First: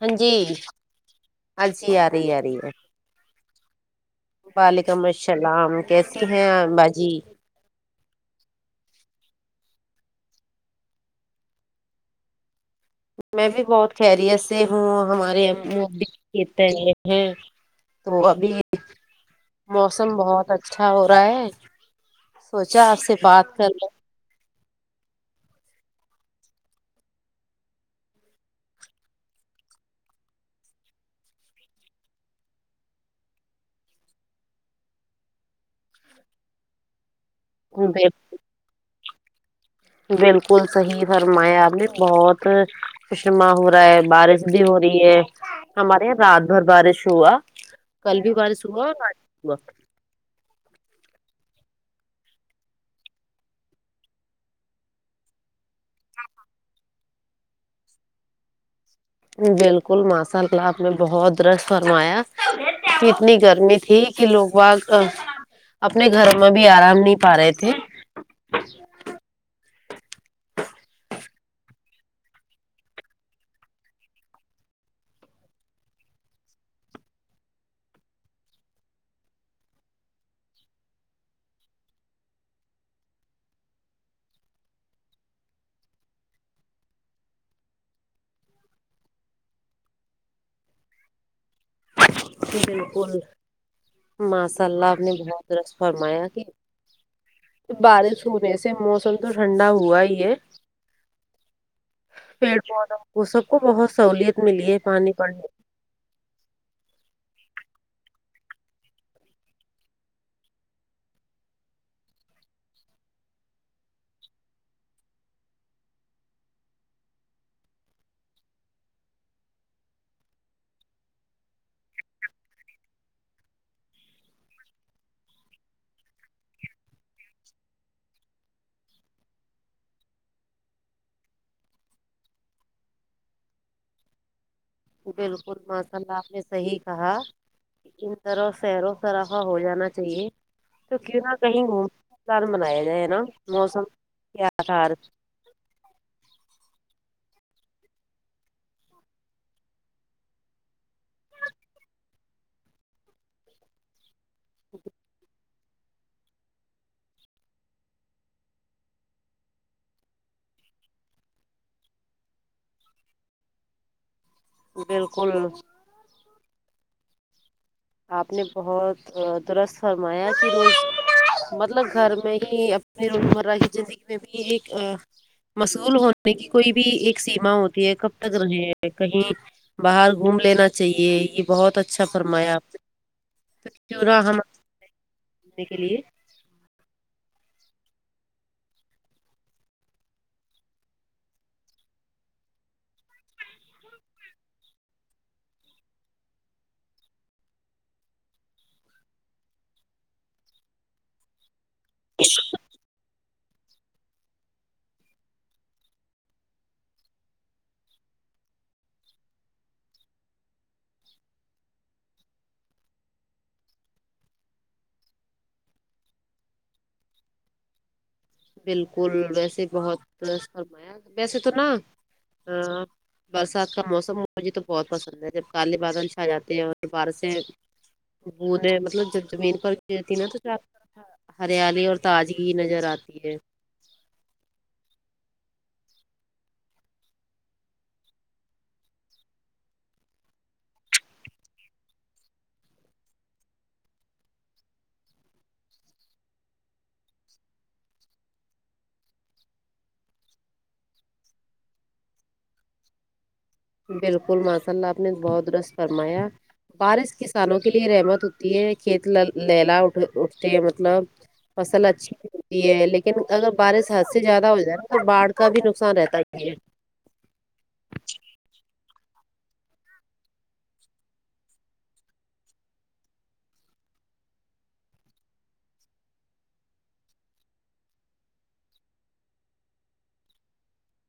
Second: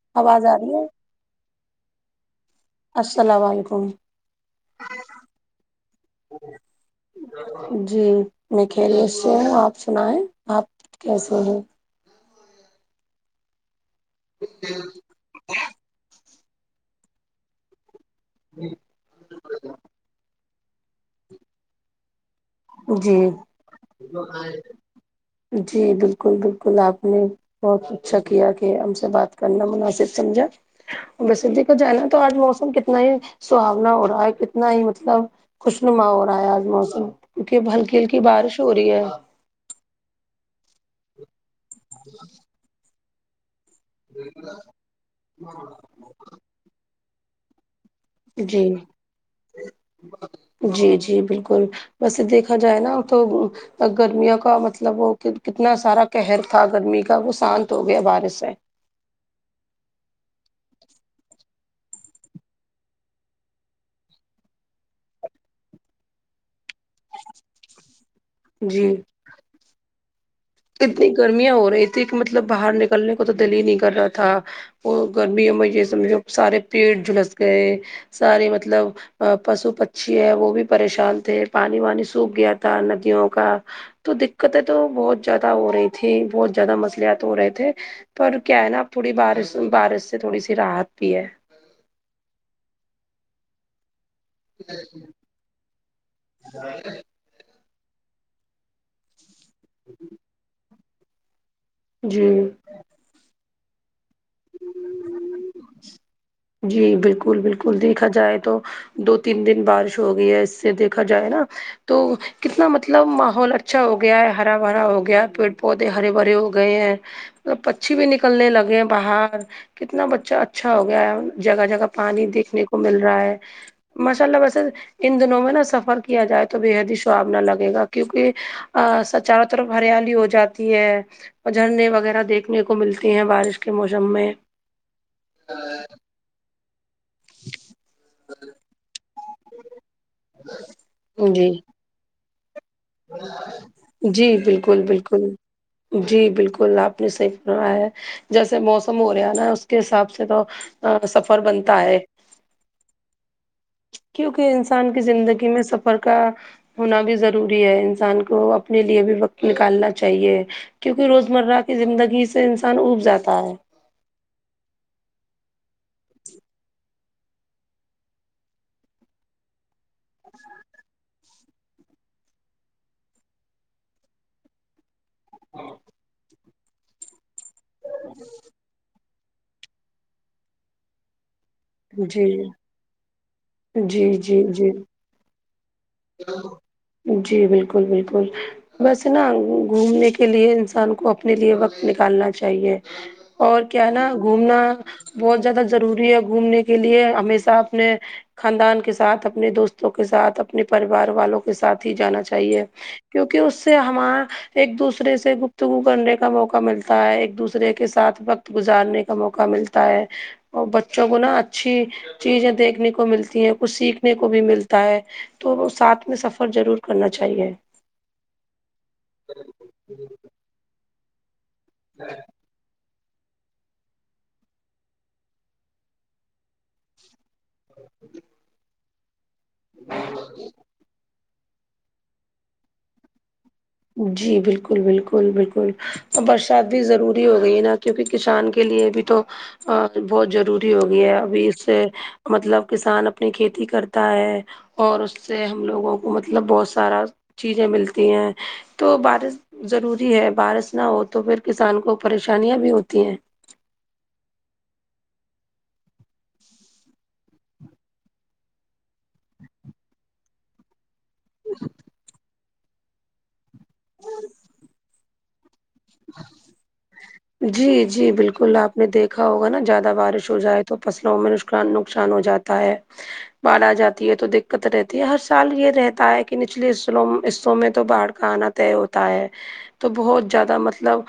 ہاں جی آواز آ رہی ہے اللسیی آ رہی آ رہی ہے السلام علیکم وعلیکم السلام کیسے ہیں اپ باجی جی میں خریت سے ہوں آپ سنایں آپ کیسے ہیں میں بھی بہت خیریت سے ہوں ہمارے او اتے ہیں تو ابھی موسم بہت اچھا ہو رہا ہے سوچا آپ سے جی بات کر لوں جی بالکل بالکل آپ نے بہت اچھا کیا کہ ہم سے بات کرنا مناسب سمجھا ویسے دیکھا جائے نا تو آج موسم کتنا ہی سہاونا ہو رہا ہے کتنا ہی مطلب خوش نما ہو رہا ہے آج موسم کی کہ اب لیں ہلکی ہلکی بارش ہو رہی ہے بالکل صحیح فرمایا آپ نے بہت خوش نما ہو رہا ہے بارش بھی ہو رہی ہے ہمارے یہاں رات بھر بارش ہوا کل بھی بارش جی ہوا اور آج بھی ہوا جی جی بالکل ویسے دیکھا جائے نا تو گرمیاوں کا مطلب وہ کت کتنا سارا قہر تھا گرمی کا وہ شانت ہو گیا بارش سے بالکل ماشاء اللہ آپ نے بہت درست فرمایا اتنی گرمی تھی کہ لوگ واگ اپنے گھر میں بھی آرام نہیں پا رہے تھے جی اتنی گرمیاں ہو رہی تھی کہ مطلب باہر نکلنے کو تو دل ہی نہیں کر رہا تھا وہ گرمیوں میں یہ سمجھو سارے پیٹ جھلس گئے سارے مطلب پشو پکشی ہے وہ بھی پریشان تھے پانی وانی سوکھ گیا تھا ندیوں کا تو دقتیں تو بہت زیادہ ہو رہی تھی بہت زیادہ مصلحت ہو رہے تھے پر کیا ہے نا تھوڑی بارش بارش سے تھوڑی سی راحت بھی ہے بالکل ماشاء اللہ آپ نے بہت درست فرمایا کہ بارش ہونے سے موسم تو ٹھنڈا ہوا ہی ہے جی پیڑ پودوں کو سب کو بہت سہولت ملی ہے پانی پڑنے جی بالکل بالکل دیکھا جائے تو دو تین دن بارش ہو گئی ہے اس سے دیکھا جائے نا تو کتنا مطلب ماحول اچھا ہو گیا ہے ہرا بھرا ہو گیا پیڑ پودے ہرے بھرے ہو گئے ہیں مطلب پچھی بھی نکلنے لگے ہیں باہر کتنا بچہ اچھا ہو گیا ہے جگہ جگہ پانی دیکھنے کو مل رہا ہے ماشاء اللہ ویسے ان دنوں میں نا سفر کیا جائے تو بے حد ہی شواب نہ لگے گا کیوکہ ا چاروں طرف ہریالی ہو جاتی ہے اور جھرنے وغیرہ دیکھنے کو ملتی ہیں بارش کے موسم میں بالکل مسلہ آپ نے صحیح کہا اندروں سیروں طرافا ہو جانا چاہیے تو کی نہ جی کہیں گومنے پلان منایا جی بالکل بالکل جی بالکل آپ نے صحیح فرمایا ہے جیسے موسم ہو رہا نا اس کے حساب سے تو سفر بنتا ہے [inaudible] کیوکہ انسان کی زندگی میں سفر کا ہونا بھی ضروری ہے انسان کو اپنے لیے بھی وقت نکالنا چاہیے کیونکہ روزمرہ کی زندگی سے انسان اوب جاتا ہے بالکل آپ نے بہت درست فرمایا جی مطلب گھر میں ہی اپنی روزمرہ کی زندگی میں بھی ایک مصغول ہونے کی کوئی بھی ایک سیما ہوتی ہے کب تک رہے کہیں باہر گھوم لینا چاہیے یے بہت اچھا جی فرمایا آپ نے جی کیوں نہ ہم جی جی نے کے لیے جی بالکل بالکل بس نا گھومنے کے لیے انسان کو اپنے لیے وقت نکالنا چاہیے اور کیا ہے نا گھومنا بہت زیادہ ضروری ہے گھومنے کے لیے ہمیشہ اپنے خاندان کے ساتھ اپنے دوستوں کے ساتھ اپنے پریوار والوں کے کے ساتھ ہی جانا چاہیے کیونکہ اس سے ہمارا ایک دوسرے سے گفتگو کرنے کا موقع ملتا ہے ایک دوسرے کے ساتھ وقت گزارنے کا موقع ملتا ہے اور بچوں کو نا چھی چیزیں دیکھنے کو ملتی ہیں کچھ سیکھنے کو بھی ملتا ہے تو وہ ساتھ میں سفر ضرور کرنا چاہیے بالکل ویسے بہت درست فرمایا ویسے تو نا برسات کا موسم مجھے تو بہت پسند ہے جب کالے بادل چھا جاتے ہیں اور بارشیں بوتے مطلب جب زمین پر گرتی ہے نا تو زارہ ہریالی اور تاجگی نظر آتی ہے جی بالکل بالکل بالکل ا برسات بھی ضروری ہو گئی ہے نا کیونکی کسان کے لیے بھی تو بہت ضروری ہوگی ہے ابھی اس سے مطلب کسان اپنی کھیتی کرتا ہے اور اس سے ہم لوگوں کو مطلب بہت سارا چیزیں ملتی ہیں تو بارش ضروری ہے بارش نہ ہو تو پھر کسان کو پریشانیاں بھی ہوتی ہیں بالکل ماشاء اللہ آپ نے بہت درست فرمایا بارش کسانوں کے لیے رحمت ہوتی ہے کھیت لہرا اٹھتے ہیں مطلب فصل اچھی ہوتی ہے لیکن اگر بارش حد سے زیادہ ہو جائے نا تو باڑ کا بھی نقصان رہتا ہے پھر جی جی بالکل آپ نے دیکھا ہوگا نا زیادہ بارش ہو جائے تو فصلوں میں نقصا نقصان ہو جاتا تا ہے باڈ آ جاتی ہے تو دقت رہتی ہے ہر سال یے رہتا ہے کی نچلے حصوں میں تو باڑ کا آنا طے ہوتا ہے تو بہت زیادہ مطلب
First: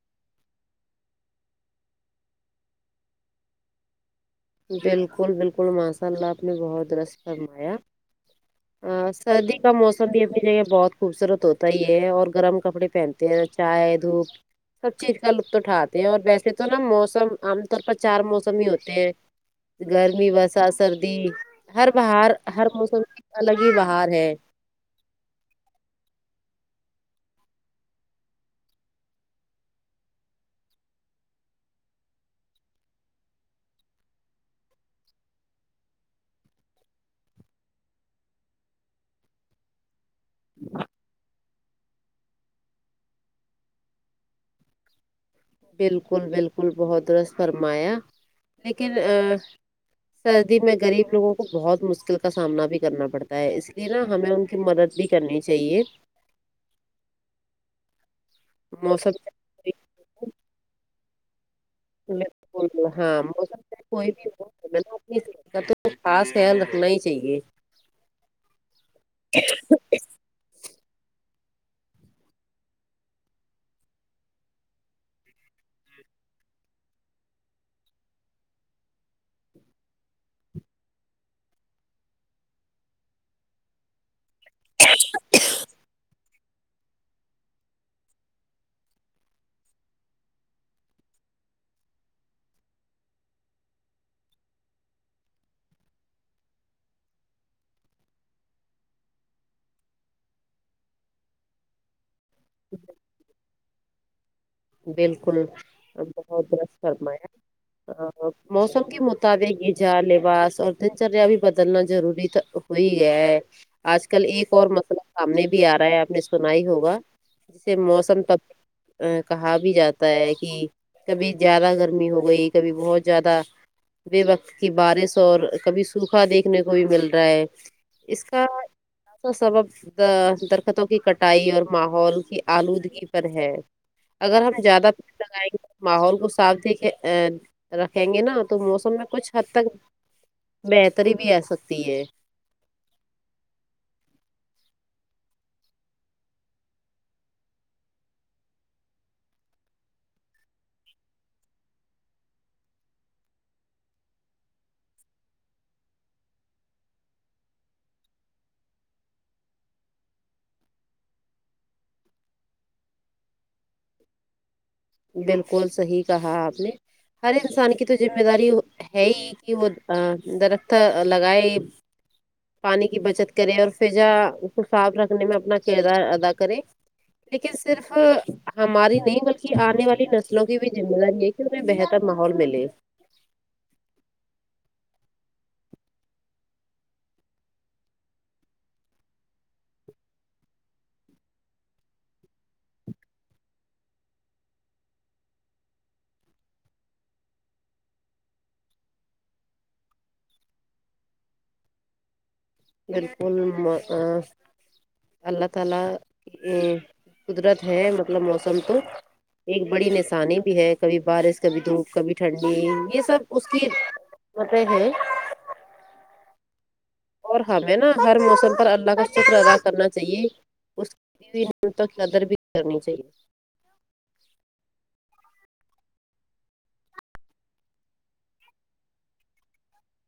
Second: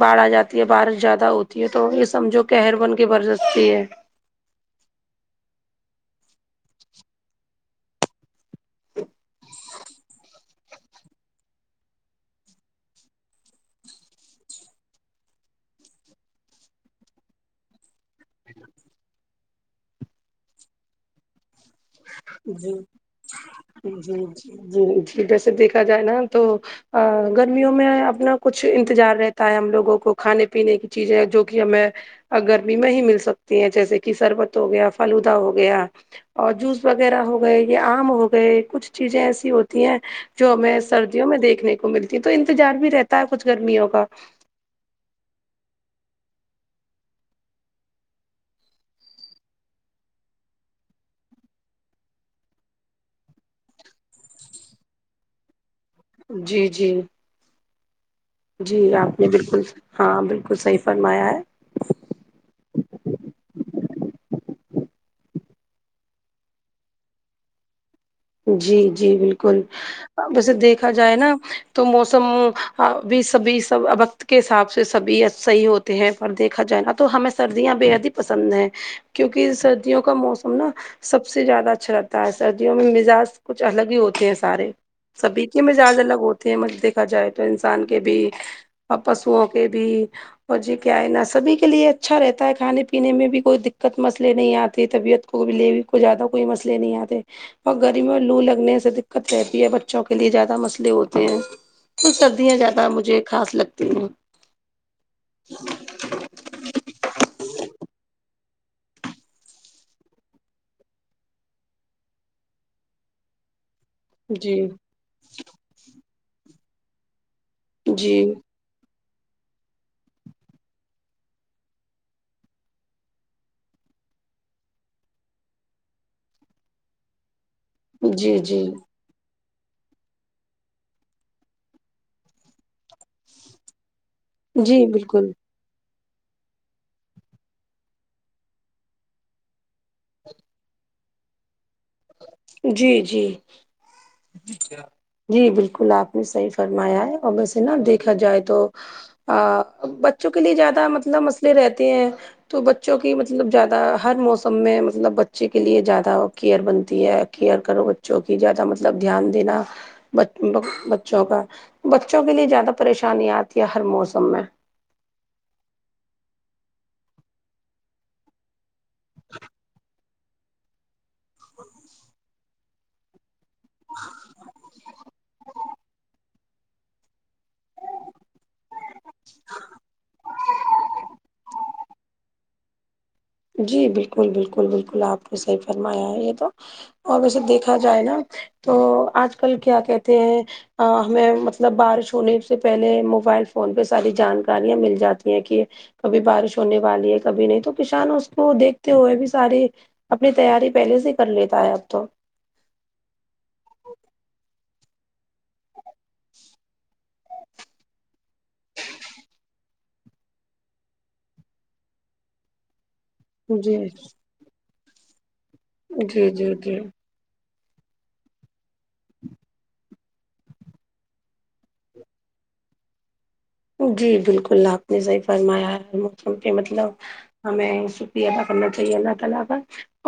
باڑ آجاتا تھی بارش زیادہ ہوتی ہے تو یے سمجھو کہر بن کر برستی ہے بالکل بالکل ماشاء اللہ آپ نے بہت درست فرمایا ہاں سردی کا موسم بھی اپنی جگہ بہت خوبصورت ہوتا ہی ہے اور گرم کپڑے پہنتے ہیں چائے دھوپ سب چیز کا لطف اٹھاتے ہیں اور ویسے تو نا موسم عام طور پر چار موسم ہی ہوتے ہیں گرمی برسات سردی ہر بہار ہر جی موسم کی الگ ہی جی بہار جی ہے جی جی ویسے دیکھا جائے نا تو آ گرمیوں میں اپنا کچھ انتظار رہتا ہے ہم لوگوں کو کھانے پینے کی چیزیں جو کی ہمیں اور گرمی میں مل سکتی ہیں جیسے کی شربت ہو گیا فلوودا ہو گیا اور جوس وغیرہ ہو گئے یا آم ہو گئے کچھ چیزیں ایسی ہوتی ہیں جو ہمیں سردیوں میں دیکھنے ملتی ہے تو انتظار بھی رہتا ہے کچھ گرمیوں کا بالکل بالکل بہت درست فرمایا لیکن آ سردی میں غریب لوگوں کو بہت مشکل کا سامنا بھی کرنا پڑتا ہے اس لیے نا ہمیں ان کی مدد بھی کرنی چاہیے جی جی جی موسم آپ نے بالکل ہاں بالکل صحیح فرمایا ہے ہاں موسم کوئی بھی [unintelligible] اس کا تو خاص خیال رکھنا ہی چاہیے جی جی بالکل ویسے دیکھا جائے نا تو موسم بھی سبھی سب اب کے حساب سے سبھی صحیح ہوتے ہیں پر دیکھا جائے نا تو ہمیں سردیاں بے حد ہی پسند ہیں کیونکی سردیوں کا موسم نا سب سے زیادہ اچھا رہتا ہے سردیوں میں مزاج کچھ الگ ہی ہوتے ہیں سارے سبھی کے ہی مزاج الگ ہوتے کے مت دیکھا جائے تو انسان کے بھی اور پشووں کے بھی اور جی کیا ہے نا سبھی کے لیے اچھا رہتا ہے کھانے پینے میں بھی کوئی دقت مسئلے نہیں آتی طبیعت کو بیلے بھی کو زیادہ کوئی مسلئے نہیں آتے اور گرمیو میں اور لو لگنے سے دقت رہتی ہے بچوں کے لیے زیادہ مسلئے ہوتے ہیں تو سردیاں زیادہ مجھے خاص لگتی ہیں بالکل بہت درست فرمایا موسم کے مطابق گیزا لیوا اور دن چریا بھی بدلنا ضروری تھا وہی ہے آج کل ایک جی اور مسئلہ سامنے بھی آ رہا ہے آپ نے سنا ہی ہوگا جیسے موسم جی تب کہا بھی جاتا ہے کی کبھی زیادہ گرمی ہو گئی کبھی بہت زیادہ بے وقت کی بارش اور کبھی سوکھا دیکھنے کو بھی مل رہا ہے اس جی کا جی کا سبب درختوں کی کٹائی اور ماحول کی آلودگی پر ہے اگر ہم جی زیادہ پیڑ بالکل لگائیں گے ماحول کو صاف سادھود رکھیں گے نا تو موسم میں کچھ حد تک بہتری بھی آ سکتی ہے جی جی جی بالکل آپ نے صحیح فرمایا ہے اور ویسے نا دیکھا جائے تو ہاں بچوں کے لیے زیادہ مطلب مسئلے رہتے ہیں تو بچوں کی مطلب زیادہ ہر موسم میں مطلب بچے کے لیے زیادہ کیئر بن تی ہے کیئر کرو بچوں کی زیادہ مطلب دھیان دینا بچوں کا بچوں کے لیے زیادہ پریشانی آتی ہے ہر موسم میں بالکل صحیح کہا آپ نے ہر انسان کی تو ذمہ داری ہے ہی کی وہ درخت لگائے پانی کی بچت کریں اور فضا کو صاف رکھنے میں اپنا کردار ادا کرے لیکن صرف ہماری نہیں بلکی کی آنے والی نسلوں کی بھی ذمہ داری ہے کی انہیں بہتر ماحول ملے جی بالکل بالکل بالکل آپ کو صحیح فرمایا ہے یے تو اور ویسے دیکھا جائے نا تو آج کل کیا کہتے ہیں ہمیں مطلب بارش ہونے سے پہلے موبائل فون پے ساری جانکاریاں مل جاتی ہیں کہ کبھی بارش ہونے والی ہے کبھی نہیں تو کسان اس کو دیکھتے ہوئے بھی ساری اپنی تیاری پہلے سے کر لیتا ہے اب تو بالکل اللہ تعالی یے قدرت ہے مطلب موسم تو ایک بڑی نشانی بھی ہے کبھی بارش کبھی دھوپ کبھی ٹھنڈی یے سب اس کی جی متے ہے جی جی جی اور ہمیں نا ہر موسم پر اللہ کا شکر ادا کرنا چاہیے اس کی دی ہوئی نعمتوں کی قدر بھی کرنی چاہیے جی بالکل آپ نے صحیح فرمایا ہے ہر موسم پے مطلب ہمیں شکریہ ادا کرنا چاہیے اللہ تعالی کا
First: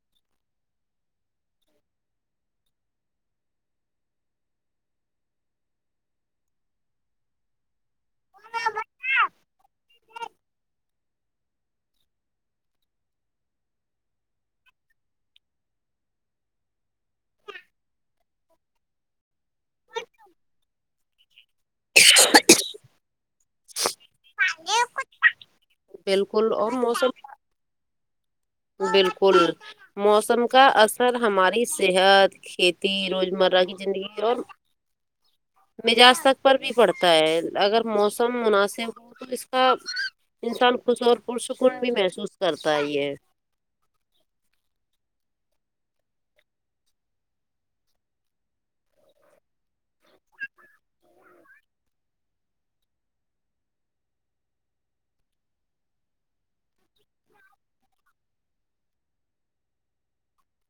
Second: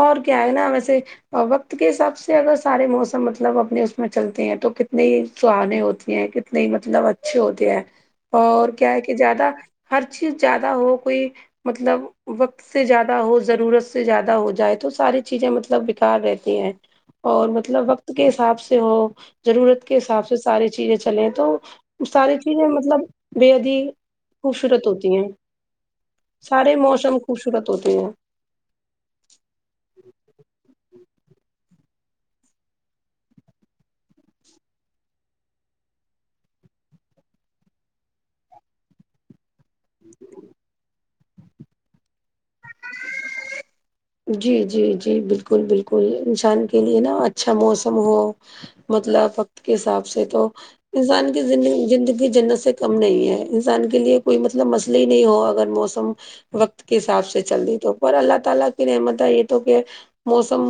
اور کیا ہے نا ویسے اور وقت کے حساب سے اگر سارے موسم مطلب اپنے اس میں چلتے ہیں تو کتنی سہانے ہوتی ہیں نہیں مطلب اچھے ہوتے ہیں اور کیا ہے کہ زیادہ ہر چیز زیادہ ہو کوئی مطلب وقت سے زیادہ ہو ضرورت سے زیادہ ہو جائے تو ساری چیزیں مطلب بیکار رہتی ہیں اور مطلب وقت کے حساب سے ہو ضرورت کے حساب سے ساری چیزیں چلیں تو ساری چیزیں مطلب بےحد ہی خوبصورت ہوتی ہیں بالکل اور سارے موسم خوبصرت ہوتے ہیں بالکل موسم کا اثر ہماری صحت کھیتی روزمرہ کی زندگی اور مزاج تک پر بھی پڑتا ہے اگر موسم مناسب ہو تو اس کا انسان خوش اور پرسکون بھی محسوس کرتا ہی ہے جی جی جی بالکل بالکل انسان کے لیے نا اچھا موسم ہو مطلب وقت کے حساب سے تو انسان کی زندگی جنت سے کم نہیں ہے انسان کے لیے کوئی مطلب مس لے نہیں ہو اگر موسم وقت کے حساب سے چل رہ تو پر اللہ تعالی کہ نعمت [unintelligible] موسم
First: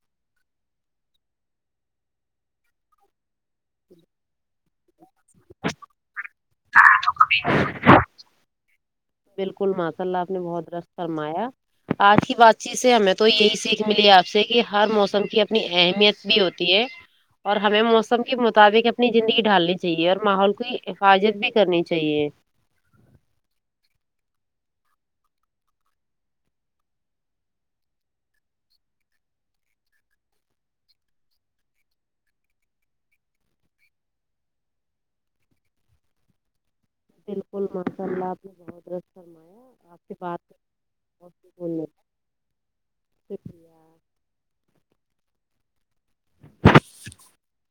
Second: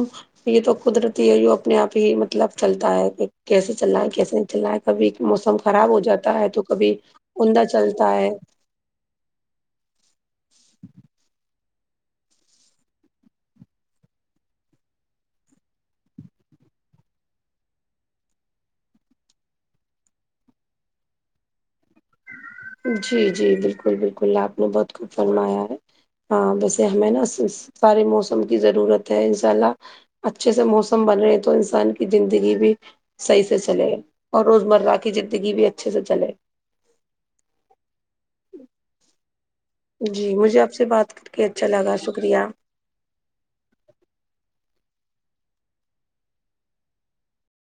یے تو قدرتی ہے اپنے آپ ہی مطلب چلتا ہے ایک کیسے چلنا ہے کیسے نہیں چل رہا ہے کبھی موسم خراب ہو جاتا ہے تو کبھی عندہ چلتا ہے بالکل ماشاء اللہ آپ نے بہت درست فرمایا آج کی بات چیت سے ہمیں تو یہی سیکھ ملی ہے آپ سے کی ہر موسم کی اپنی اہمیت بھی ہوتی ہے اور ہمیں موسم کے مطابق اپنی زندگی ڈھالنی چاہیے اور ماحول کی حفاظت بھی کرنی چاہیے جی جی بالکل بالکل آپ نے بہت خوب فرمایا ہے ہاں ویسے ہمیں نا سارے موسم کی ضرورت ہے انشاء اللہ اچھے سے موسم بدلے تو انسان کی زندگی بھی صحیح سے چلے اور روزمرہ کی زندگی بھی اچھے سے چلے بالکل [unintelligible] جی کر مجھے آپ سے بات کر بہت کے اچھا سکون لگا ملا شکریہ شکریہ